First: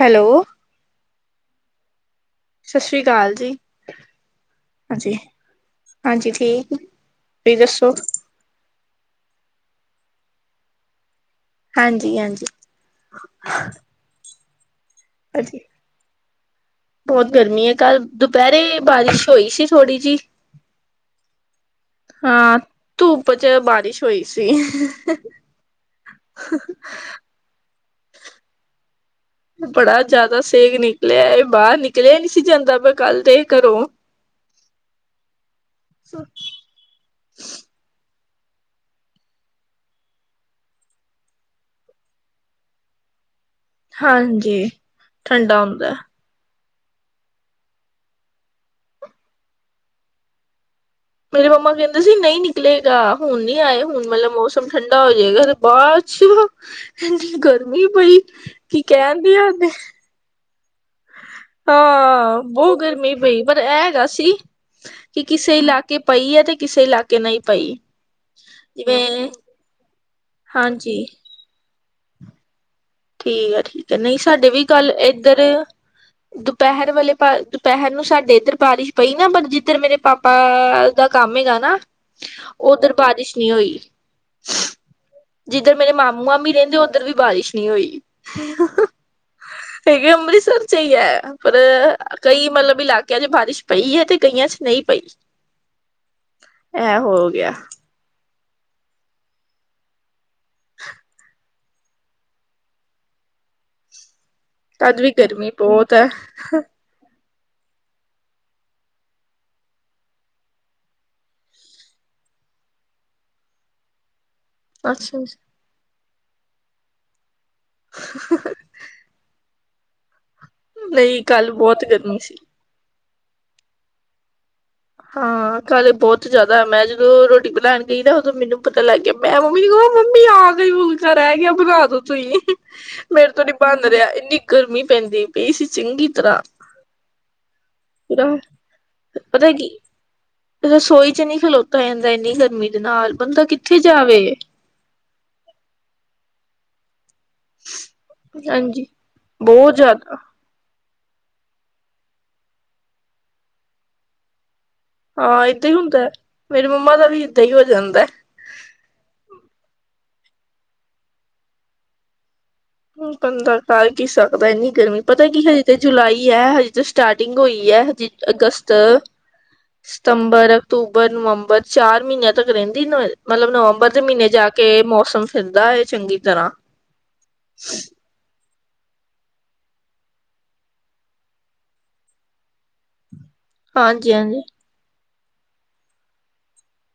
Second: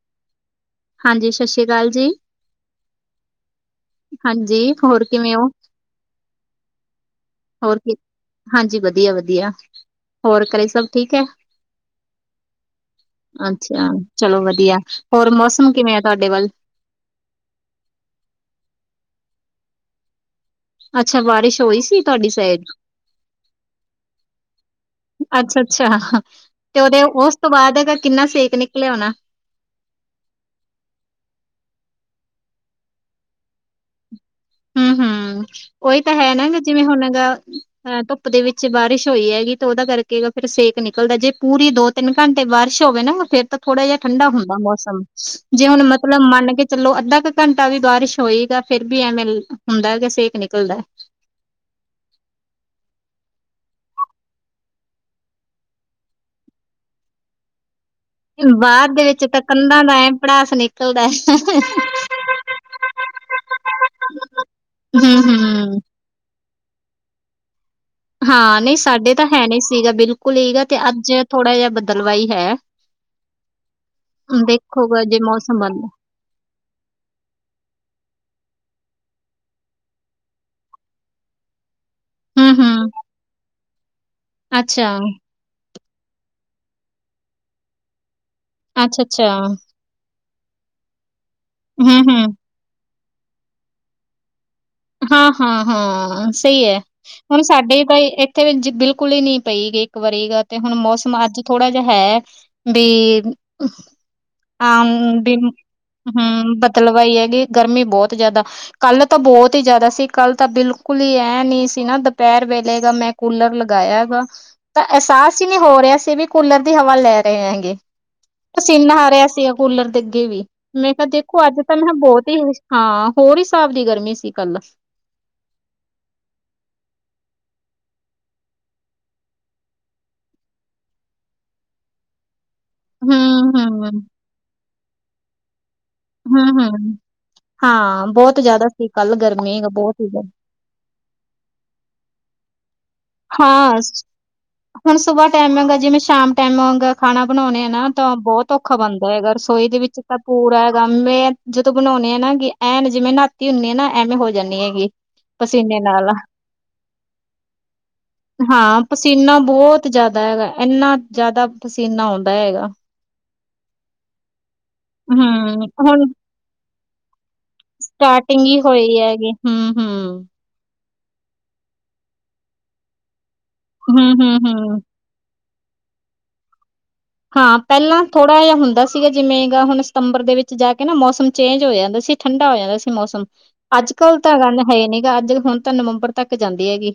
Hello. ਹਾਂਜੀ, ਸਤਿ ਸ਼੍ਰੀ ਅਕਾਲ ਜੀ। ਸਤਿ ਸ੍ਰੀ ਅਕਾਲ ਜੀ। ਹਾਂਜੀ, ਹੋਰ ਹਾਂਜੀ ਕਿਵੇਂ ਹੋ? ਹਾਂਜੀ, ਠੀਕ ਤੁਸੀਂ ਹੋਰ ਦੱਸੋ ਕੀ ਹਾਂਜੀ ਵਧੀਆ, ਵਧੀਆ ਹੋਰ ਘਰੇ ਸਭ ਠੀਕ ਹੈ। ਹਾਂਜੀ ਹਾਂਜੀ ਅੱਛਾ ਚਲੋ ਵਧੀਆ ਹੋਰ ਹਾਂਜੀ ਮੌਸਮ ਕਿਵੇਂ ਆ ਤੁਹਾਡੇ ਵੱਲ ਬਹੁਤ ਗਰਮੀ ਹੈ ਕੱਲ੍ਹ ਦੁਪਹਿਰੇ ਬਾਰਿਸ਼ ਹੋਈ ਸੀ ਥੋੜੀ ਜੀ ਅੱਛਾ ਬਾਰਿਸ਼ ਹੋਈ ਸੀ ਤੁਹਾਡੀ ਹਾਂ ਸਾਈਡ ਧੂਪ ਚ ਬਾਰਿਸ਼ ਹੋਈ ਸੀ। ਅੱਛਾ, ਅੱਛਾ ਤੇ ਉਹਦੇ ਉਸ ਤੋਂ ਬਾਅਦ ਕਿੰਨਾ ਸੇਕ ਨਿਕਲਿਆ ਹੋਣਾ। ਬੜਾ ਜ਼ਿਆਦਾ ਸੇਕ ਨਿਕਲਿਆ ਇਹ ਬਾਹਰ ਨਿਕਲਿਆ ਨਹੀਂ ਸੀ ਜਾਂਦਾ ਪਿਆ ਕੱਲ ਤੇ ਘਰੋਂ ਹਮ, ਹਮ ਉਹੀ ਤਾਂ ਹੈ ਨਾ ਜਿਵੇਂ ਹੁਣ ਹੈਗਾ। ਅਹ ਧੁੱਪ ਦੇ ਵਿੱਚ ਬਾਰਿਸ਼ ਹੋਈ ਹੈਗੀ ਤੇ ਉਹਦਾ ਕਰਕੇ ਫਿਰ ਸੇਕ ਨਿਕਲਦਾ ਜੇ ਪੂਰੀ ਦੋ ਤਿੰਨ ਘੰਟੇ ਬਾਰਿਸ਼ ਹੋਵੇ ਨਾ ਫਿਰ ਤਾਂ ਥੋੜਾ ਜਿਹਾ ਠੰਡਾ ਹੁੰਦਾ ਹਾਂਜੀ ਮੌਸਮ ਠੰਡਾ ਜੇ ਹੁਣ ਹੁੰਦਾ ਮਤਲਬ ਮੰਨ ਕੇ ਚਲੋ ਅੱਧਾ ਕੁ ਘੰਟਾ ਵੀ ਬਾਰਿਸ਼ ਹੋਏਗਾ ਫਿਰ ਵੀ ਐਵੇਂ ਹੁੰਦਾ ਕਿ ਸੇਕ ਨਿਕਲਦਾ ਮੇਰੇ ਮੰਮਾ ਕਹਿੰਦੇ ਸੀ ਨਹੀਂ ਨਿਕਲੇਗਾ ਹੁਣ ਨਹੀ ਆਏ ਹੁਣ ਮਤਲਬ ਮੌਸਮ ਠੰਡਾ ਹੋ ਜਾਏਗਾ। ਬਾਅਦ ਚੋ ਇੰਨੀ ਗਰਮੀ ਪਈ ਕਿ ਬਾਅਦ ਦੇ ਕਹਿਣ ਵਿੱਚ ਦੀ ਤਾਂ ਹੱਦ ਕੰਧਾਂ ਦਾ ਐ ਪੜਾਸ ਨਿਕਲਦਾ ਹਾਂ ਬਹੁਤ ਗਰਮੀ ਪਈ ਪਰ ਇਹ ਹੈਗਾ ਸੀ ਕਿ ਕਿਸੇ ਹੂੰ-ਹੂੰ, ਇਲਾਕੇ ਪਈ ਹੈ ਤੇ ਕਿਸੇ ਇਲਾਕੇ ਨਹੀ ਪਈ ਹਾਂ ਨਹੀਂ ਸਾਡੇ ਤਾਂ ਜਿਵੇਂ ਹੈ ਨਹੀਂ ਸੀਗਾ ਬਿਲਕੁਲ ਹੀਗਾ ਤੇ ਹਾਂਜੀ ਅੱਜ ਥੋੜ੍ਹਾ ਜਿਹਾ ਬਦਲਵਾਈ ਹੈ। ਠੀਕ ਆ ਠੀਕ ਹੈ ਨਹੀਂ ਸਾਡੇ ਵੀ ਕਲ ਐਦਰ ਦੁਪਹਿਰ ਵੇਲੇ, ਦੁਪਹਿਰ ਨੂੰ ਸਾਡੇ ਇੱਧਰ ਬਾਰਿਸ਼ ਪਈ ਨਾ ਪਰ ਜਿੱਧਰ ਮੇਰੇ ਪਾਪਾ ਦਾ ਕੰਮ ਹੈਗਾ ਨਾ, ਓਦਰ ਬਾਰਿਸ਼ ਨੀ ਹੋਈ। ਅੱਛਾ। ਜਿੱਧਰ ਮੇਰੇ ਮਾਮੂ ਮਾਮੀ ਰਹਿੰਦੇ ਓਧਰ ਵੀ ਬਾਰਿਸ਼ ਨੀ ਹੋਈ। ਅੱਛਾ-ਅੱਛਾ। ਹੈਗੇ ਅੰਮ੍ਰਿਤਸਰ ਚ ਹੀ ਐ, ਪਰ ਕਈ ਮਤਲਬ ਇਲਾਕਿਆਂ ਚ ਬਾਰਿਸ਼ ਪਈ ਏ ਤੇ ਕਈਆਂ 'ਚ ਨਈ ਹਾਂ, ਹਾਂ, ਹਾਂ ਸਈ ਐ ਇਹ ਹੋ ਹੁਨ ਗਿਆ ਸਾਡੇ ਤਾਂ ਇੱਕ ਇੱਥੇ ਵੀ ਬਿਲਕੁਲ ਹੀ ਨੀ ਪਈ ਗਈ ਇੱਕ ਵਾਰੀ ਗ ਤੇ ਹੁਣ ਮੌਸਮ ਅੱਜ ਥੋੜਾ ਜਾ ਹੈ ਬੀ [unintelligible] ਤਦ ਵੀ ਗਰਮੀ ਬਹੁਤ ਹੂੰ ਹੈ [unintelligible] ਮਤਲਬ ਏਈ ਹੈ ਕਿ ਗਰਮੀ ਬੋਤ ਜਾਦਾ ਕੱਲ ਤਾਂ ਬੋਤ ਬੋਤ ਈ ਜਾਦਾ ਸੀ ਕੱਲ ਤਾਂ ਬਿਲਕੁਲ ਹੀ ਇਹ ਨੀ ਸੀ ਨਾ ਦੁਪਹਿਰ ਵੇਲੇ ਗ ਮੈਂ ਕੂਲਰ ਲਗਾਇਆ ਹੈਗਾ ਤਾਂ ਅੱਛਾ ਅਹਿਸਾਸ ਹੀ ਨਹੀਂ ਹੋ ਰਿਹਾ ਸੀ ਵੀ ਕੂਲਰ ਦੀ ਹਵਾ ਲੈ ਰਹੇ ਹੈਗੇ, ਪਸੀਨਾ ਆ ਰਿਹਾ ਸੀ। ਕੂਲਰ ਦੇ ਅੱਗੇ ਵੀ, ਮੈਂ ਕਿਹਾ ਨਹੀਂ ਦੇਖੋ ਕੱਲ ਅੱਜ ਤਾਂ ਬਹੁਤ ਮੈਂ ਕਿਹਾ ਗਰਮੀ ਬੋਤ ਸੀ। ਈ ਹਾਂ, ਹੋਰ ਹਿਸਾਬ ਦੀ ਗਰਮੀ ਸੀ ਕੱਲ। ਹਾਂ ਕੱਲ ਬੋਤ ਜਾਦਾ, ਮੈਂ ਜਦੋਂ ਰੋਟੀ ਬਣਾਣ ਗਈ ਨਾ, ਉਦੋਂ ਮੈਨੂੰ ਪਤਾ ਲੱਗ ਗਿਆ ਮੈਂ ਮੰਮੀ ਨੂੰ ਕਵਾਂ ਮੰਮੀ ਆਖਰੀ ਫੁਲਕਾ ਰਹਿ ਗਿਆ ਬਨਾ ਦੋ ਤੁਸੀਂ। ਮੇਰੇ ਤੋਂ ਹੂੰ, ਨੀ ਬੰਨ ਹੂੰ, ਰਿਹਾ, ਇੰਨੀ ਗਰਮੀ ਪੈਂਦੀ ਪਈ ਸੀ ਚੰਗੀ। ਤਰ੍ਹਾਂ ਹੂੰ-ਹੂੰ, ਹਾਂ ਪੂਰਾ ਬੋਤ ਜਾਦਾ ਸੀ ਕੱਲ ਪਤਾ ਗਰਮੀ ਕੀ ਬੋਤ ਈ ਜਾਦਾ। ਰਸੋਈ 'ਚ ਨੀ ਖਲੋਤਾ ਜਾਂਦਾ ਇੰਨੀ ਗਰਮੀ ਦੇ ਨਾਲ। ਬੰਦਾ ਹਾਂ, ਕਿੱਥੇ ਜਾਵੇ ਹੁਣ ਸੁਬਾਹ ਟਾਈਮ ਆਗਾ, ਜਿਵੇਂ ਸ਼ਾਮ ਟਾਈਮ ਹਗਾ। ਖਾਨਾ ਬਣਾਉਣੇ ਆ ਨਾ ਤਾਂ ਬੋਤ ਔਖਾ ਹਾਂਜੀ। ਬਣਦਾ ਹੈਗਾ ਰਸੋਈ ਬਹੁਤ ਦੇ ਵਿੱਚ ਜ਼ਿਆਦਾ ਤਾਂ ਪੂਰਾ ਹੈਗਾ ਮੈਂ ਜਦੋਂ ਬਣਾਉਂਣੀ ਆ ਨਾ ਕਿ ਐਂਨ ਜਿਵੇਂ ਨਹਾਤੀ ਹੁੰਦੀ ਆਂ ਨਾ ਐਵੇਂ ਹੋ ਜਾਂਦੀ ਹੈਗੀ। ਹਾਂ ਏਦਾਂ ਈ ਪਸੀਨੇ ਹੁੰਦਾ, ਨਾਲ ਮੇਰੀ ਮੰਮਾ ਦਾ ਵੀ ਏਦਾਂ ਈ ਹੋ ਜਾਂਦਾ ਐ। ਹਾਂ ਪਸੀਨਾ ਬੋਤ ਜਾਦਾ ਹੈਗਾ, ਏਨਾਂ ਜਾਦਾ ਪਸੀਨਾ ਆਉਂਦਾ ਹੈਗਾ। ਹੁਨ ਬੰਦਾ ਕਰ ਕੀ ਸਕਦਾ, ਇੰਨੀ ਗਰਮੀ ਪਤਾ ਕੀ ਹਜੇ ਹੂੰ ਤੇ ਹੁਣ ਜੁਲਾਈ ਹੈ ਹਜੇ ਤਾਂ ਸਟਾਰਟਿੰਗ ਹੋਈ ਹੈ ਹਜੇ ਸਟਾਰਟਿੰਗ ਹੀ ਅਗਸਤ, ਹੋਈ ਹੈਗੀ ਹੂੰ, ਹੂੰ। ਸਤੰਬਰ ਅਕਤੂਬਰ, ਨਵੰਬਰ ਚਾਰ ਮਹੀਨਿਆਂ ਤੱਕ ਰਹਿੰਦੀ ਮਤਲਬ ਨਵੰਬਰ ਦੇ ਹੂੰ, ਮਹੀਨੇ ਹੂੰ, ਜਾ ਹੂੰ। ਕੇ ਮੌਸਮ ਹੁੰਦਾ ਏ ਚੰਗੀ ਤਰ੍ਹਾਂ। ਹਾਂ ਪਹਿਲਾਂ ਥੋੜ੍ਹਾ ਜਿਹਾ ਹੁੰਦਾ ਸੀ ਸੀਗਾ ਜਿਵੇਂ ਗਾ ਹੁਣ ਸਤੰਬਰ ਦੇ ਵਿੱਚ ਜਾ ਕੇ ਨਾ ਮੌਸਮ ਚੇਂਜ ਹੋ ਜਾਂਦਾ ਸੀ, ਠੰਡਾ ਹੋ ਜਾਂਦਾ ਸੀ ਮੌਸਮ। ਹਾਂਜੀ ਅੱਜ-ਕੱਲ੍ਹ ਤਾਂ ਹਾਂਜੀ ਗੱਲ ਹੈ ਨੀ ਗਾ, ਅੱਜ ਹੁਨ ਤਾਂ ਨਵੰਬਰ ਤੱਕ ਜਾਂਦੀ ਹੈਗੀ।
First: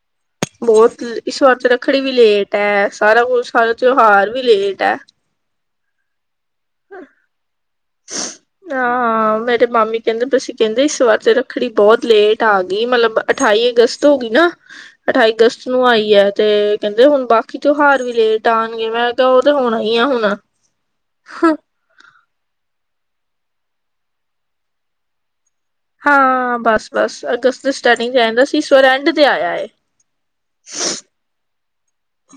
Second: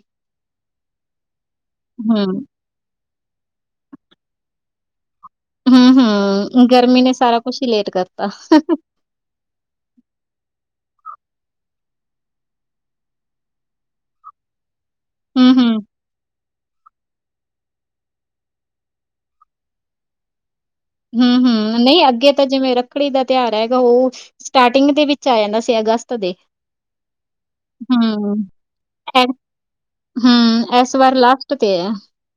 ਬੋਤ ਇਸ ਵਾਰ ਤੇ ਰੱਖੜੀ ਵੀ ਹੂੰ, ਲੇਟ ਐ, ਸਾਰਾ ਕੁਛ ਸਾਰਾ ਤਿਉਹਾਰ ਵੀ ਲੇਟ ਐ। ਹੂੰ-ਹੂੰ, ਗਰਮੀ ਨੇ ਸਾਰਾ ਕੁਛ ਹੀ ਲੇਟ ਕਰਤਾ। ਹਾਂ ਮੇਰੇ ਮਾਮੀ ਕਹਿੰਦੇ ਪਏ ਸੀ ਕਹਿੰਦੇ ਇਸ ਵਾਰ ਤੇ ਰੱਖੜੀ ਬੋਤ ਲੇਟ ਆ ਗਈ ਮਤਲਬ ਅਠਾਈ ਅਗਸਤ ਹੋ ਗਈ ਨਾ, ਅਠਾਈ ਹੂੰ, ਅਗਸਤ ਹੂੰ। ਨੂੰ ਆਈ ਐ। ਤੇ ਕਹਿੰਦੇ ਹੁਨ ਬਾਕੀ ਤਿਉਹਾਰ ਵੀ ਲੇਟ ਆਨਗੇ, ਮੈਂ ਕਿਹਾ ਓ ਤੇ ਹੋਣਾ ਈ ਐ ਹੁਨ। ਹੂੰ-ਹੂੰ, ਨਈ ਅੱਗੇ ਤੇ ਜਿਵੇਂ ਰੱਖੜੀ ਦਾ ਤਿਉਹਾਰ ਹੈਗਾ, ਓ ਸਟਾਰਟਿੰਗ ਦੇ ਵਿੱਚ ਆ ਜਾਂਦਾ ਸੀਗਾ ਅਗਸ ਹਾਂ ਬਸ-ਬਸ, ਅਗਸਤ ਦੇ ਸਟਾਰਟਿੰਗ 'ਚ ਆ ਹੂੰ, ਜਾਂਦਾ ਸੀ, ਇਸ ਵਾਰ ਐਂਡ ਤੇ ਐ ਆਇਆ ਏ। ਹੂੰ, ਏਸ ਵਾਰ ਲਾਸਟ ਤੇ ਐ।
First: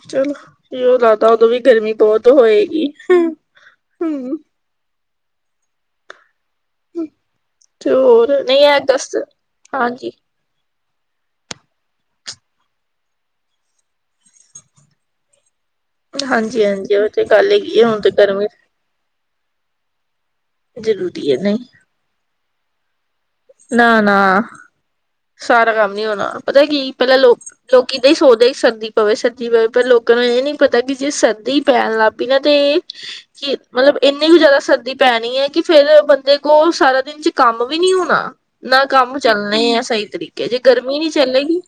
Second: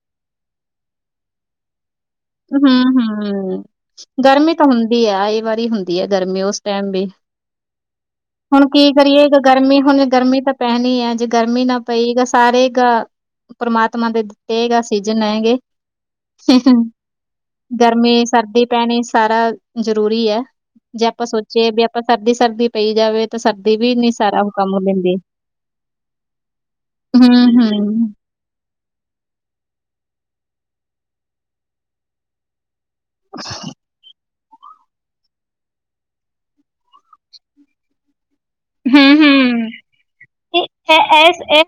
ਚੱਲੋ, ਓਇਓ ਲੱਗਦਾ ਉਦੋਂ ਵੀ ਗਰਮੀ ਬੋਤ ਹੂੰ-ਹੂੰ, ਗਰਮੀ ਤਾਂ ਹੁੰਦੀ ਐ, ਆਈ ਵਰੀ ਹੁੰਦੀ ਹੈ ਗਰਮੀ ਉਸ ਟਾਈਮ ਵੀ, ਤੇ ਹੋਰ ਨਹੀਂ ਹੁਨ ਇਹ ਕੀ ਅਗਸਤ ਕਰੀਏ, ਗਰਮੀ ਹੁਨ ਹਾਂਜੀ ਗਰਮੀ ਤਾਂ ਪੈਨੀ ਐ, ਜੇ ਗਰਮੀ ਨਾ ਪਈ ਤਾਂ ਸਾਰੇ ਅਗਾਂ ਪਰਮਾਤਮਾ ਦੇ ਦਿੱਤੇ ਗ ਸੀਜਨ ਹੈਗੇ। ਹਾਂਜੀ-ਹਾਂਜੀ, [unintelligible] ਗਰਮੀ-ਸਰਦੀ ਪੈਨੀ ਸਾਰਾ ਜ਼ਰੂਰੀ ਐ ਜੇ ਆਪਾਂ ਜ਼ਰੂਰੀ ਹੈ ਨਹੀਂ ਸੋਚੀਏ ਵੀ ਤਾ ਸਰਦੀ-ਸਰਦੀ, ਪਈ ਜਾਵੇ ਤਾਂ ਸਰਦੀ ਵੀ ਨਾ ਨੀ ਨਾ ਸਾਰਾ ਕੰਮ ਲੈਂਦੀ। ਸਾਰਾ ਕੰਮ ਨੀ ਹੋਨਾਂ, ਪਤਾ ਐ ਕੀ, ਪਹਿਲਾਂ ਹੂੰ ਲੋਕ, ਲੋਕੀ ਹੂੰ ਨੀ ਸੋਚਦੇ ਸੀ ਸਰਦੀ ਪਵੇ ਸਰਦੀ ਪਵੇ, ਪਰ ਲੋਕਾਂ ਨੂੰ ਇਹ ਨੀ ਪਤਾ ਕਿ ਜੇ ਸਰਦੀ ਪੈਣ ਲੱਗਪੀ ਨਾ, ਤੇ ਕਿ, ਮਤਲਬ ਇੰਨੀ ਵੀ ਜ਼ਿਆਦਾ ਸਰਦੀ ਪੈਣੀ ਏ ਕਿ, ਫੇਰ ਬੰਦੇ ਕੋਲ ਸਾਰਾ ਦਿਨ'ਚ ਕੰਮ ਵੀ ਨੀ ਹੋਣਾ। ਨਾ ਹੂੰ ਕੰਮ ਹੂੰ ਚੱਲਣੇ ਆ ਸਹੀ ਤਰੀਕੇ, ਜੇ ਗਰਮੀ ਨਹੀਂ ਇਸ ਚੱਲੇੇਗੀ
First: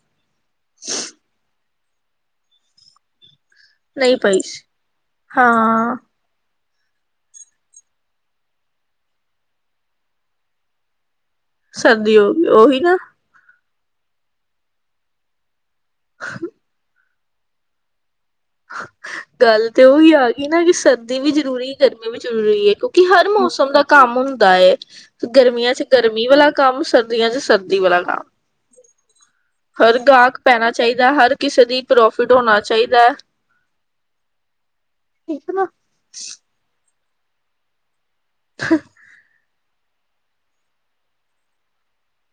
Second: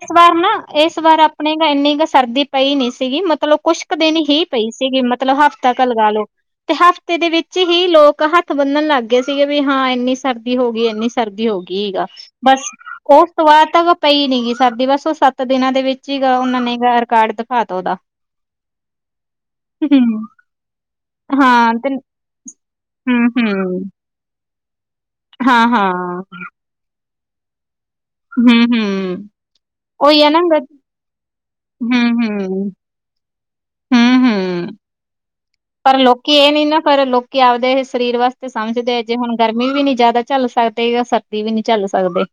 ਆਪਣੀ ਇੰਨੀ ਕ ਸਰਦੀ ਪਈ ਨੀ ਸੀਗੀ, ਮਤਲਬ ਕੁਛ ਕ ਦਿਨ ਹੀ ਪਈ ਸੀਗੀ, ਮਤਲਬ ਹਫ਼ਤਾ ਕ ਹਾਂ ਲਗਾਲੋ। ਤੇ ਹਫ਼ਤੇ ਦੇ ਵਿੱਚ ਹੀ ਲੋਕ ਹੱਥ ਬੰਨਣ ਲੱਗ ਗਏ ਸੀਗੇ, ਵੀ, ਹਾਂ। ਇੰਹਨੀ ਸਰਦੀ ਹੋਗੀ, ਇੰਨੀ ਸਰਦੀ ਹੋਗੀ। ਕੀ ਏਗਾ, ਸਰਦੀ ਹੋ ਗਈ ਬਸ ਉਹੀ ਨਾ ਉਹ ਇੱਸ ਵਾਰ ਤਾਂ ਪਈ ਨੀ ਗੀ ਸਰਦੀ ਬਸ, ਉਹ ਸੱਤ ਦਿਨਾਂ ਦੇ ਵਿੱਚ ਹੀ ਉਹਨਾਂ ਨੇ ਰਿਕਾਰਡ ਦਿਖਾਤਾ, ਉਹਦਾ। [inaudible] ਗੱਲ ਤੇ ਉਹੀ ਆਗੀ ਨਾ, ਕਿ ਸਰਦੀ ਵੀ ਜ਼ਰੂਰੀ ਹਾਂ ਏ, ਤੇ ਗਰਮੀ ਵੀ ਜ਼ਰੂਰੀ ਏ, ਕੁ ਕਿ ਹੂੰ ਹਰ ਮੌਸਮ ਦਾ ਹੂੰ ਕੰਮ ਹੁੰਦਾ ਏ, ਹਾਂ ਗਰਮੀਆਂ'ਚ ਹਾਂ ਗਰਮੀ ਵਲਾ ਕੰਮ, ਸਰਦੀਆਂ'ਚ ਸਰਦੀ ਵਾਲਾ ਕੰਮ। ਹੂੰ, ਹੂੰ, ਹਰ ਓਹੀ ਆ ਨਾ ਗਾਹਕ ਫਿਰ ਪੈਣਾ ਚਾਹੀਦਾ। ਹਰ ਕਿਸੇ ਦੀ ਪ੍ਰੋਫਿਟ ਹੋਣਾ ਚਾਹੀਦਾ। ਹੂੰ, ਹੂੰ ਠੀਕ ਨਾ। ਪਰ ਲੋਕੀ ਇਹ ਨੀ ਨਾ, ਪਰ ਲੋਕੀ ਆਪਦੇ ਇਹ ਸਰੀਰ ਵਾਸਤੇ ਸਮਝਦੇ, ਜੇ ਹੁਣ ਗਰਮੀ ਵੀ ਨੀ ਜ਼ਿਆਦਾ ਝੱਲ ਸਕਦੇ, ਯਾ ਸਰਦੀ ਵੀ ਨਹੀ ਝੱਲ ਸਕਦੇ।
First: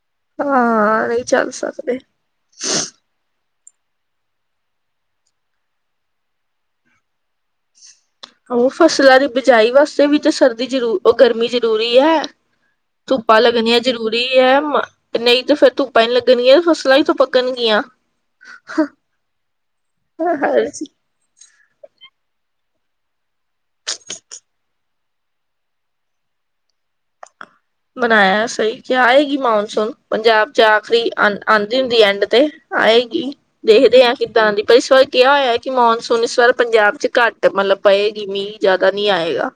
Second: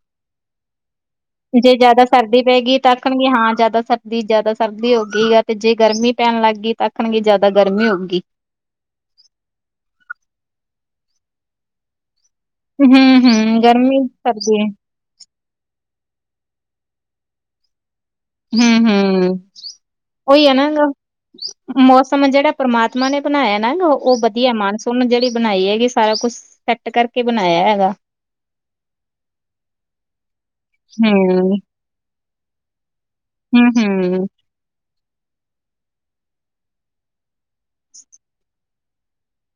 ਹਾਂ ਨਹੀਂ ਚੱਲ ਜੇ ਸਕਦੇ ਜਿਆਦਾ ਸਰਦੀ ਪਏਗੀ ਤਾਂ ਆਖਣਗੇ ਹਾਂ ਜ਼ਿਆਦਾ ਸਰਦੀ, ਜਿਆਦਾ ਸਰਦੀ ਹੋਗੀ ਯਾ, ਤੇ ਜੇ ਗਰਮੀ ਪੈਣ ਲੱਗ ਗਈ, ਤਾਂ ਆਖਣਗੇ ਜ਼ਿਆਦਾ ਗਰਮੀ ਹੋਗੀ। ਉਹ ਫਸਲਾਂ ਦੀ ਬਿਜਾਈ ਵਾਸਤੇ ਵੀ ਤਾ ਸਰਦੀ ਜ਼ਰੂ, ਉਹ ਗਰਮੀ ਜ਼ਰੂਰੀ ਐ। ਧੁੱਪਾਂ ਹੂੰ-ਹੂੰ ਲੱਗਣੀਆਂ ਗਰਮੀ ਜ਼ਰੂਰੀ ਐ, ਸਰਦੀ ਮ ਨਹੀਂ ਤੇ ਫੇਰ ਧੁੱਪਾਂ ਨੀ ਲੱਗਣਗੀਆਂ, ਫਸਲਾਂ ਕਿੱਥੋਂ ਪੱਕਣਗੀਆਂ। ਹੂੰ, ਹੂੰ, ਓਈ ਨਾ ਹਰ ਹੈਗਾ। ਮੌਸਮ ਜਿਹੜਾ ਪਰਮਾਤਮਾ ਨੇ ਬਣਾਇਆ ਨਾ ਉਹ ਵਧੀਆ, ਮਾਨਸੂਨ ਜਿਹੜੀ ਬਣਾਈ ਹੈਗੀ ਸਾਰਾ ਕੁਛ ਸੈੱਟ ਕਰਕੇ ਬਣਾਇਆ ਐ। ਬਣਾਇਆ ਸਹੀ ਕਿਆ, ਆਏਗੀ ਮੌਨਸੂਨ ਪੰਜਾਬ'ਚ ਆਖਰੀ ਅੰਨ, ਅੰਨ ਹੁੰਦੀ ਐਂਡ ਤੇ, ਆਏਗੀ। ਦੇਖਦੇ ਆਂ, ਹੂੰ-ਹੂੰ-ਹੂੰ-ਹੂੰ ਕਿੱਦਾਂ ਆਂਦੀ ਪਰ ਸਵਾਈ ਕਿਆ ਹੋਇਆ, ਕਿ ਮੌਨਸੂਨ ਇਸ ਵਾਰ ਪੰਜਾਬ'ਚ ਘੱਟ ਮਤਲਬ ਪਏਗੀ ਮੀਂਹ, ਜ਼ਿਆਦਾ ਨਹੀਂ ਆਇਗਾ।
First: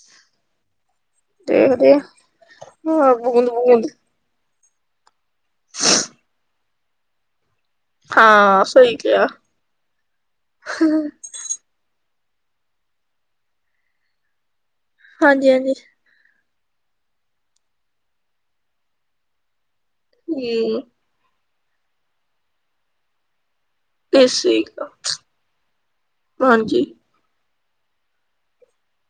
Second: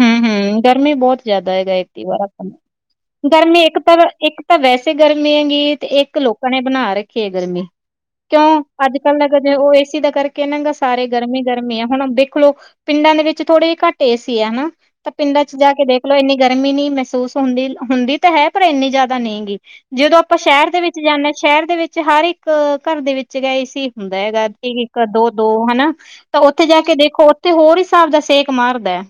ਹੂੰ, ਹੂੰ, ਗਰਮੀ ਬਹੁਤ ਜਿਆਦਾ ਹੈਗਾ ਦੇਖਦੇ ਐਤਕੀ ਵਾਰ ਆਪਾ ਹਾਂ ਨੁੰ, ਬੂੰਦ ਗਰਮੀ ਇੱਕ ਬੂੰਦ ਤਾਂ ਇੱਕ ਤਾਂ ਵੈਸੇ ਗਰਮੀ ਹੈਗੀ, ਤੇ ਇੱਕ ਲੋਕਾਂ ਨੇ ਬਣਾ ਰੱਖੀ ਏ, ਗਰਮੀ। ਕਿਉਂ ਹਾਂ ਸਹੀ ਅੱਜ-ਕੱਲ ਦੇ ਕਿਹਾ ਬੰਦੇ, ਉਹ ਏਸੀ ਦਾ ਕਰਕੇ ਇਹਨਾਂ ਗਾ ਸਾਰੇ ਗਰਮੀ ਗਰਮੀ ਹੈ ਹੁਣ ਦੇਖਲੋ, ਪਿੰਡਾਂ ਦੇ ਵਿੱਚ ਥੋੜੇ ਜਿਹੇ ਘੱਟੇ ਏਸੀ ਆ ਨਾ, ਤਾਂ ਹਾਂਜੀ ਪਿੰਡਾਂ'ਚ ਹਾਂਜੀ ਜਾਕੇ ਦੇਖ ਦੇਖਲੋ ਇੰਨੀ ਗਰਮੀ ਨੀ ਮਹਿਸੂਸ ਹੁੰਦੀ, ਹੁੰਦੀ ਤਾਂ ਹੈ ਪਰ ਇੰਨੀ ਜ਼ਿਆਦਾ ਨਹੀਂ ਗੀ, ਜਦੋਂ ਆਪਾਂ ਸ਼ਹਿਰ ਦੇ ਹਮ ਵਿੱਚ ਜਿੱਥੇ ਜ਼ਾਂਨੇ ਆ, ਸ਼ਹਿਰ ਦੇ ਵਿੱਚ ਹਰ ਇੱਕ, ਘਰ ਦੇ ਵਿੱਚ ਗੇ ਏਸੀ। ਹੁੰਦਾ ਹੈਗਾ, ਏਸੀ ਇੱਕ, ਦੋ-ਦੋ ਹਨਾ, ਤਾਂ ਉੱਥੇ ਹਾਂਜੀ ਜਾਕੇ ਦੇਖੋ ਤੇ, ਹੋਰ ਹਿਸਾਬ ਦਾ ਸੇਕ ਮਾਰਦੈ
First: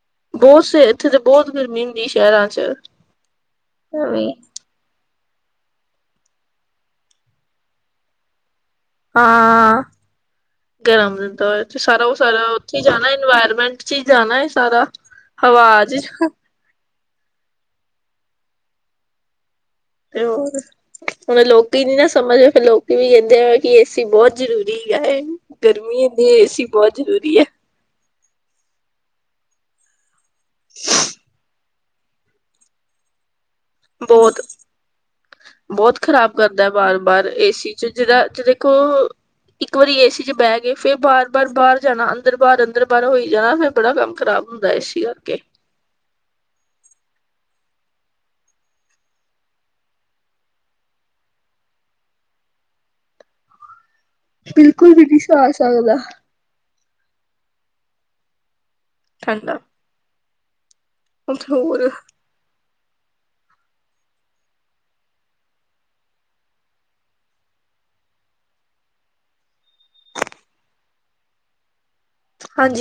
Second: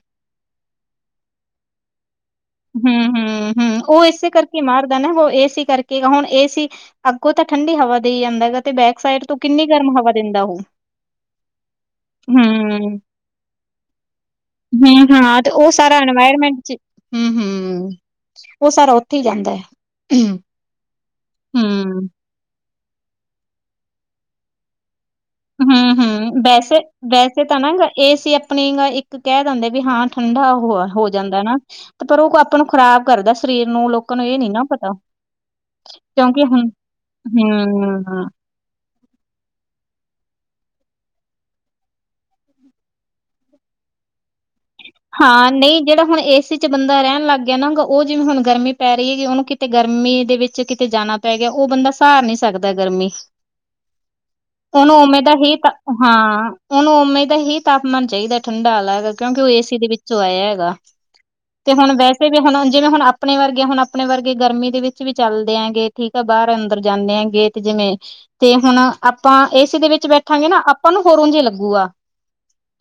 ਬਹੁ, ਸਵੇ ਇੱਥੇ ਤੇ ਬਹੁਤ ਗਰਮੀ ਹੁੰਦੀ, ਸ਼ਹਿਰਾਂ'ਚ। ਹੂੰ, ਹੂੰ, ਹੂੰ, ਉਹ ਇਸੇ ਕਰਕੇ ਮਾਰਦਾ ਨਾ, ਉਹ ਏਸੀ ਕਰਕੇ, ਹੁਣ ਏਸੀ ਅੱਗੋਂ ਤਾਂ ਠੰਡੀ ਹਵਾ ਦੇਈ ਜਾਂਦਾ ਤੇ ਬੈਕ ਸਾਈਡ ਤੋਂ ਕਿੰਨੀ ਹਾਂ ਗਰਮ ਹਵਾ ਦਿੰਦਾ, ਉਹ ਗਰਮ ਦਿੰਤਾ ਹੋਇਆ ਸਾਰਾ, ਉਹ ਸਾਰਾ ਉੱਥੇ ਹੀ ਹੂੰ, ਜਾਣਾ, ਇਨਵਾਇਰਮੈਂਟ'ਚ ਹੀ ਜਾਣਾ ਏ ਸਾਰਾ। ਹੂੰ ਹਾਂ, ਤੇ ਉਹ ਹਵਾ ਸਾਰਾ ਚ ਇਨਵਾਇਰਮੈਂਟ'ਚ ਹੂੰ, ਹੂੰ, ਉਹ ਸਾਰਾ ਉੱਥੇ ਹੀ ਜਾਂਦਾ ਹੈ। ਤੇ ਹੂੰ, ਹੋਰ, ਹੁਣ ਲੋਕੀ ਨੀ ਨਾ ਸਮਝਦੇ, ਫਿਰ ਲੋਕ ਵੀ ਕਹਿੰਦੇ ਆ, ਕਿ ਏਸੀ ਬਹੁਤ ਜ਼ਰੂਰੀ ਆ ਇਹ। ਹੂੰ, ਹੂੰ ਵੈਸੇ, ਵੈਸੇ ਤਾਂ ਨਾ ਏਸੀ ਆਪਣੀ ਇੱਕ ਕਹਿਦੰਦੇ ਵੀ ਹਾਂ ਠੰਢਾ ਹੋ, ਹੋ ਜਾਂਦਾ ਨਾ, ਤੇ ਪਰ ਉਹ ਆਪਾਂ ਨੂੰ ਖ਼ਰਾਬ ਕਰਦਾ ਸਰੀਰ ਨੂੰ, ਲੋਕਾਂ ਨੂੰ ਇਹ ਬਹੁਤ ਨੀ ਨਾ ਪਤਾ। ਬਹੁਤ ਖ਼ਰਾਬ ਕਿਉਂਕਿ ਹੁਣ ਕਰਦਾ ਬਾਰ-ਬਾਰ, ਏਸੀਚ ਹੂੰ ਜਿਦਾ ਜ ਦੇਖੋ ਇੱਕ ਵਾਰੀ ਏਸੀ ਚ ਬਹਿ ਗਏ ਫੇਿਰ ਬਾਰ, ਬਾਰ ਬਾਹਰ ਜਾਣਾ, ਅੰਦਰ ਬਾਹਾਰ, ਅੰਦਰ ਬਾਹਰ, ਹੋਈ ਜਾਣਾ ਫੇਿਰ ਬੜਾ ਕੰਮ ਖ਼ਰਾ ਹਾਂ ਨਹੀਂ। ਜਿਹੜਾ ਹੁਣ ਏ ਸੀ ਚ ਬੰਦਾ ਰਹਿ ਲੱਗ ਗਿਆ ਨਾਾ ਉਹ ਜਿਵੇਂ ਹੁਣ ਗਰਮੀ ਪੈ ਰਹੀ ਹੈਗੀ ਉਹਨੂੰ ਕਿਤੇ ਗਰਮੀ ਦੇ ਵਿੱਚ ਕਿਤੇ ਜਾਣਾ। ਪੈ ਗਿਆ ਉਹ ਬੰਦਾ ਸਾਰ ਨਹੀਂ ਸਕਦਾ ਗਰਮੀ। ਬਿਲਕੁਲ ਉਹਨੂੰ ਵੀ ਨਹੀਂ ਉਵੇਂ ਦਾ ਸਾਹ ਹੀ ਤਾਂ ਸਕਦਾ ਹਾਂ। ਉਹਨੂੰ ਉਵੇਮੀ ਦਾ ਹੀ ਤਾਪਮਾਨ ਚਾਹੀਦਾ ਠੰਡਾ ਵਾਲਾ ਹੈ ਕਿਉਂਕਿ ਉਹ ਠੰਡਾ ਏ ਸੀ ਦੇ ਵਿੱਚੋਂ ਆਇਆ ਹੈਗਾ। ਤੇ ਹੋਰ ਹੁਣ ਵੈਸੇ। ਜਿਵੇ ਵੀ ਹੁਣ ਜਿਵੇਂ ਹੁਣ ਆਪਣੇ ਵਰਗੇ ਹੁਣ ਆਪਣੇ ਵਰਗੇ ਗਰਮੀ ਦੇ ਵਿੱਚ ਵੀ ਚੱਲਦੇ ਆਂਗੇ ਠੀਕ ਆ ਬਾਹਰ ਅੰਦਰ ਜਾਂਦੇ ਆਂਗ ਤੇ ਜਿਵੇਂ ਤੇ ਹੁਣ ਆਪਾਂ ਏਸੀ ਦੇ ਵਿੱਚ ਬੈਠਾਂਗੇ ਨਾ ਆਪਾਂ ਨੂੰ ਹੋਰ ਉਝੇ ਲੱਗੂਗਾ।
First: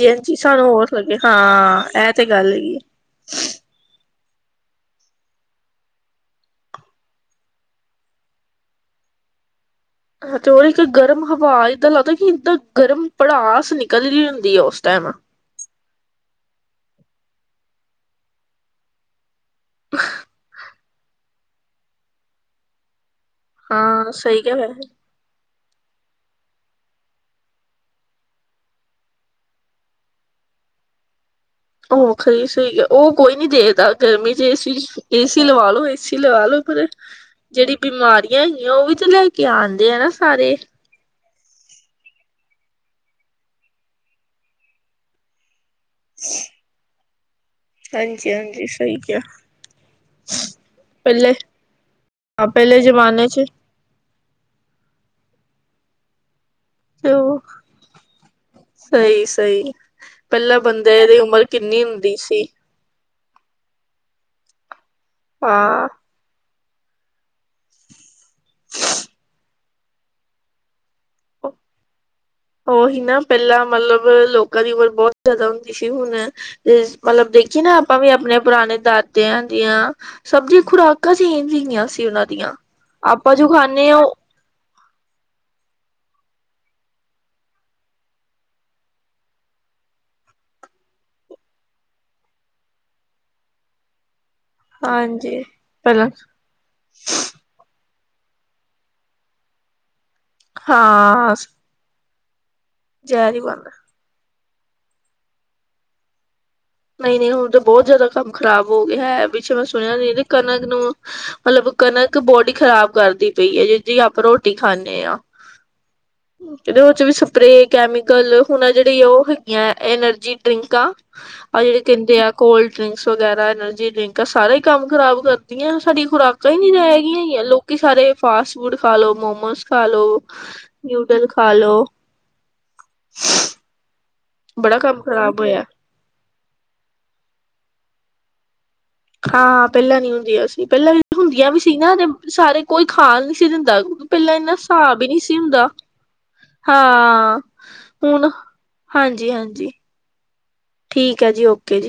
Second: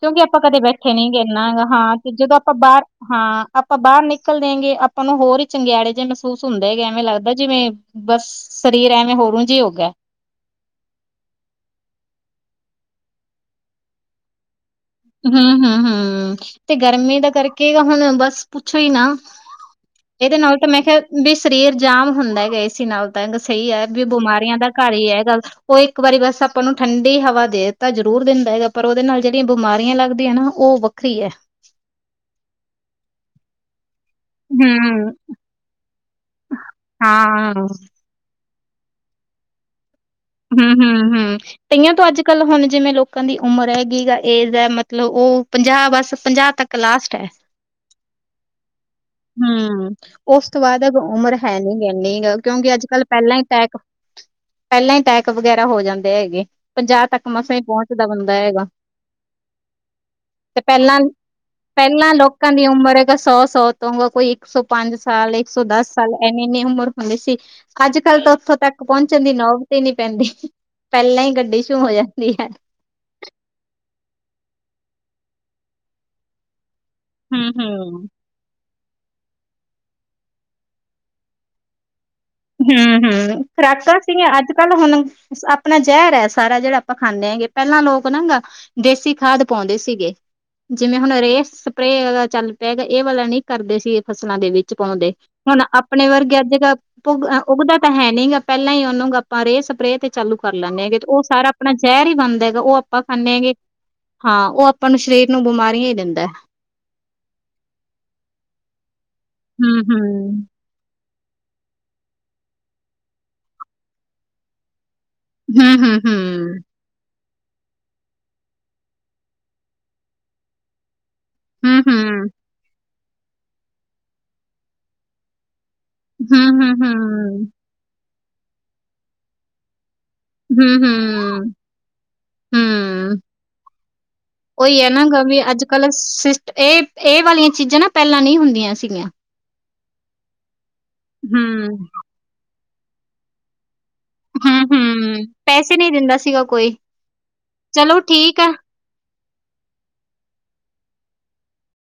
ਕਿਉਂਕਿ ਆਪਾਂ ਕਦੇ ਸਾਨੂੰ ਹੋਰ ਬੈਠੇ ਨਹੀਂ ਲੱਗੇ ਕਹਨਾ ਹੈਗਾ ਹਾਂ ਤੇ ਇਹ ਜਦੋਂ ਗੱਲ ਆਪਾਂ ਹੈਗੀ ਹੈ। ਬਾਹਰ। ਹਾਂ ਆਪਾਂ ਬਾਹਰ ਨਿਕਲ ਦੇਗੇ ਆਪਾਂ ਨੂੰ ਹੋਰ ਹੀ ਚੰਗਿਆੜੇ ਜਿਹੇ ਮਹਿਸੂਸ ਹੁੰਦੇ ਹੈ ਐਵੇਂ ਲੱਗਦਾ ਜਿਵੇਂ। ਬਸ ਸਰੀਰ ਐਵੇਂ ਹੋਰੋਂ ਜ ਹੋ ਗਿਆ। ਹ ਤੇ ਉਹਰ ਇੱਕ ਗਰਮ ਹਵਾ ਏਦਾਂ ਲੱਗਦਾ ਕੀ ਏਦਾਂ ਗਰਮ ਪੜਾਸ ਨਿਕਲਦੀ ਹੁੰਦੀ ਆ ਉਸ ਟਾਈਮ ਹਮ, ਹਮ, ਹਮ ਤੇ ਗਰਮੀ ਦਾ ਕਰਕੇ ਹੁਣ ਬਸ ਪੁੱਛੋ ਹੀ ਨਾ ਇਹਦੇ ਨਾਲ ਤਾਂ ਮੈਂ ਕਿਹਾ ਵੀ ਸਰੀਰ ਜਾਮ ਹੁੰਦਾ ਗਿਆ ਏਸੀ ਨਾਲ ਤਾਂ ਸਹੀ ਹੈ ਵੀ ਹਾਂ ਸਹੀ ਬਿਮਾਰੀਆਂ ਕਿਹਾ ਦਾ ਵੈਸੇ ਘਰ ਹੀ ਹੈ ਗੱਲ ਉਹ ਇੱਕ ਵਾਰੀ ਬਸ ਆਪਾਂ ਨੂੰ ਠੰਡੀ ਹਵਾ ਦੇ ਤਾਂ ਜ਼ਰੂਰ ਦਿੰਦਾ ਹੈਗਾ ਪਰ ਉਹਦੇ ਨਾਲ ਜਿਹੜੀਆਂ ਬਿਮਾਰੀਆਂ ਲੱਗਦੀਆਂ ਨਾ ਉਹ ਵੱਖਰੀ ਹੈ। ਉਹ ਖਰੀ ਸਹੀ ਹੈ ਉਹ ਕੋਈ ਨੀ ਦੇਖਦਾ ਗਰਮੀ ਚ ਏਸੀ ਹੂੰ ਏਸੀ ਲਵਾ ਲੋ ਏ ਸੀ ਲਵਾ ਲਓ ਪਰ ਹਾਂ ਜਿਹੜੀ ਬਿਮਾਰੀਆਂ ਹੈਗੀਆਂ ਉਹ ਵੀ ਤੇ ਲੈ ਕੇ ਆਉਂਦੇ ਆ ਨਾ ਸਾਰੇ ਹਮ- ਹਮ- ਹਮ ਕਈਆਂ ਤੋਂ ਅੱਜ ਕੱਲ ਹੁਣ ਜਿਵੇਂ ਲੋਕਾਂ ਦੀ ਉਮਰ ਹੈਗੀ ਗ ਏਜ ਹੈ ਮਤਲਬ ਉਹ ਪੰਜਾਹ ਬਸ ਪੰਜਾਹ ਤੱਕ ਲਾਸਟ ਹੈ। ਹਾਂਜੀ ਹਾਂਜੀ ਸਹੀ ਕਿਹਾ ਹੂੰ ਉਸ ਤੋਂ ਬਾਅਦ ਅ ਪਹਿਲੇ ਉਮਰ ਹੈ ਨੀ ਪਹਿਲੀ ਗਲ ਹਾਂ ਕਿਉਂਕਿ ਪਹਿਲੇ ਅੱਜ ਕੱਲ ਜ਼ਮਾਨੇ ਪਹਿਲਾਂ ਹੀ ਚ ਅਟੈਕ ਪਹਿਲਾਂ ਹੀ ਅਟੈਕ ਵਗੈਰਾ ਹੋ ਜਾਂਦੇ ਹੈਗੇ ਪੰਜਾਹ ਤੇ ਤੱਕ ਉਹ ਮਸੇ ਪਹੁੰਚਦਾ ਬੰਦਾ ਹੈਗਾ ਸਹੀ ਸਹੀ ਤੇ ਪਹਿਲਾਂ ਬੰਦੇ ਦੀ ਉਮਰ ਕਿੰਨੀ ਪਹਿਲਾਂ ਹੁੰਦੀ ਸੀ ਲੋਕਾਂ ਦੀ ਉਮਰ ਸੌ ਸੌ ਤੋਂਗਾ ਕੋਈ ਇੱਕ ਸੌ ਪੰਜ ਸਾਲ ਇੱਕ ਸੌ ਹਾਂ ਦਸ ਸਾਲ ਇੰਨੀ- ਇੰਨੀ ਉਮਰ ਹੁੰਦੀ ਸੀ ਅੱਜ ਕਲ ਤਾਂ ਉੱਥੋਂ ਤੱਕ ਪਹੁੰਚਣ ਦੀ ਨੌਬਤ ਨੌਬਤ ਨੀ ਪੈਂਦੀ ਪਹਿਲਾਂ ਹੀ ਗੱਡੀ ਸ਼ੂ ਹੋ ਜਾਂਦੀ ਹੈ। ਉਹੀ ਨਾ ਪਹਿਲਾਂ ਮਤਲਬ ਲੋਕਾਂ ਦੀ ਉਮਰ ਬਹੁਤ ਜ਼ਿਆਦਾ ਹੁੰਦੀ ਸੀ ਹੁਣ ਤੇ ਮਤਲਬ ਹੂੰ, ਦੇਖੀਏ ਨਾ ਆਪਾਂ ਹੂੰ। ਵੀ ਆਪਣੇ ਪੁਰਾਣੇ ਦਾ ਤੇਆਂ ਦੀਆਂ ਸਭ ਦੀ ਖੁਰਾਕਾਂ ਚੇਂਜ ਹੀਆਂ ਸੀ ਉਹਨਾਂ ਦੀ ਹਮ-ਹਮ ਖੁਰਾਕਾਂ ਸਿਆ ਅੱਜ ਪਹਿਲ ਹੁਣ ਆਪਣਾ ਜ਼ਹਿਰ ਹੈ ਸਾਰਾ ਜਿਹੜਾ ਆਪਾਂ ਖਾਂਦੇ ਹੈਗੇ ਪਹਿਲਾਂ ਲੋਕ ਨਾ ਗ ਦੇਸੀ ਖਾਦ ਪਾਉਂਦੇ ਸੀਗੇ ਜਿਵੇਂ ਹੁਣ ਰੇ ਸਪਰੇਅ ਚੱਲ ਪਏਗਾ ਇਹ ਵਾਲਾ ਨਹੀਂ ਕਰਦੇ ਸੀਗੇ ਫਸਲਾਂ ਦੇ ਵਿੱਚ ਪਾਉਂਦੇ ਹਾਂਜੀ ਹੁਣ ਆਪਣੇ ਪਹਿਲਾਂ ਵਰਗੇ ਅੱਜ ਕਲ ਉਗਦਾ ਤਾਂ ਹੈ ਨੀ ਗਾ ਪਹਿਲਾਂ ਹੀ ਉਹਨੂੰ ਆਪਾਂ ਰੇਹ ਸਪਰੇ ਤੇ ਚਾਲੂ ਕਰ ਲੈਂਦੇ ਹਾਂਗੇ ਤੇ ਉਹ ਹਾਂ ਸਾਰਾ ਆਪਣਾ ਜ਼ਹਿਰ ਹੀ ਬਣਦਾ ਹੈਗਾ ਉਹ ਆਪਾਂ ਖਾਂਦੇ ਜ਼ਹਿਰ ਹੀ ਆਂਗੇ ਬਣਦਾ ਹਾਂ ਉਹ ਆਪਾਂ ਨੂੰ ਸਰੀਰ ਨੂੰ ਬਿਮਾਰੀਆਂ ਹੀ ਦਿੰਦਾ ਨਹੀਂ ਨਹੀਂ ਹੁਣ ਤਾਂ ਬਹੁਤ ਜ਼ਿਆਦਾ ਕੰਮ ਖ਼ਰਾਬ ਹੋ ਗਿਆ ਹੈ ਪਿੱਛੇ ਮੈਂ ਸੁਣਿਆ ਨਹੀਂ ਤੇ ਹੂੰ-ਹੂੰ, ਕਣਕ ਨੂੰ ਮਤਲਬ ਕਣਕ ਬੋਡੀ ਖ਼ਰਾਬ ਕਰਦੀ ਪਈ ਹੈ ਜਿ ਜ ਆਪਾਂ ਰੋਟੀ ਖਾਂਦੇ ਹਾਂ ਹੂੰ, ਹੂੰ, ਹੂੰ ਕਦੇ ਉਹ ਚ ਵੀ ਸਪਰੇ ਕੈਮੀਕਲ ਹੁਣ ਜਿਹੜੀ ਆ ਉਹ ਹੈਗੀੀਆਂ ਐਨਰਜੀ ਡਰਿੰਕ ਆ ਆਹ ਜਿਹੜੇ ਕਹਿੰਦੇ ਆ ਹੂੰ-ਹੂੰ, ਕੋਲਡ ਡਰਿੰਕਸ ਵਗੈਰਾ ਐਨਰਜੀ ਡਰਿੰਕ ਆ ਸਾਰਾ ਹੀ ਕੰਮ ਖਰਾਬ ਕਰ ਆਂ ਸਾਡੀਆਂ ਖੁਰਾਕਾਂ ਹੀ ਨਹੀਂ ਤਾਂ ਹੈਗੀਆਂ ਹੀ ਆ ਹੂੰ-ਹੂੰ, ਲੋਕੀ ਸਾਰੇ ਫਾਸਟ ਫੂਡ ਖਾ ਲੋ ਮੋਮੋਸ ਖਾ ਲੋ ਨਿਊਡਲ ਖਾ ਲੋ ਹਮ ਬੜਾ ਉਹੀ ਹੈ ਕੰਮ ਨਾ ਗ ਵੀ ਖ਼ਰਾਬ ਅੱਜ ਹੋਇਆ ਕੱਲ ਮਤਲਬ ਸਿਸ ਇਹ, ਇਹ ਵਾਲੀਆਂ ਚੀਜ਼ਾਂ ਨਾ ਪਹਿਲਾਂ ਨਈ ਹੁੰਦੀਆਂ ਸੀਗੀਆਂ ਹਾਂ ਪਹਿਲਾਂ ਨੀ ਹੁੰਦੀਆਂ ਸੀ ਪਹਿਲਾਂ ਵੀ ਹੁੰਦੀਆਂ ਵੀ ਸੀ ਹੂੰ। ਨਾ ਤੇ ਸਾਰੇ ਕੋਈ ਖਾ ਨੀ ਸੀ ਦਿੰਦਾ ਪਹਿਲਾਂ ਇੰਨਾ ਹੂੰ, ਹਿਸਾਬ ਹੀ ਨਹੀਂ ਹੂੰ ਸੀ ਹੁੰਦਾ ਪੈਸੇ ਨਹੀਂ ਦਿੰਦਾ ਸੀਗਾ ਕੋਈ, ਹਾਂ ਚਲੋ ਹੁਣ ਠੀਕ ਹੈ। ਹਾਂਜੀ- ਹਾਂਜੀ ਠੀਕ ਹੈ ਜੀ ਓਕੇ ਜੀ।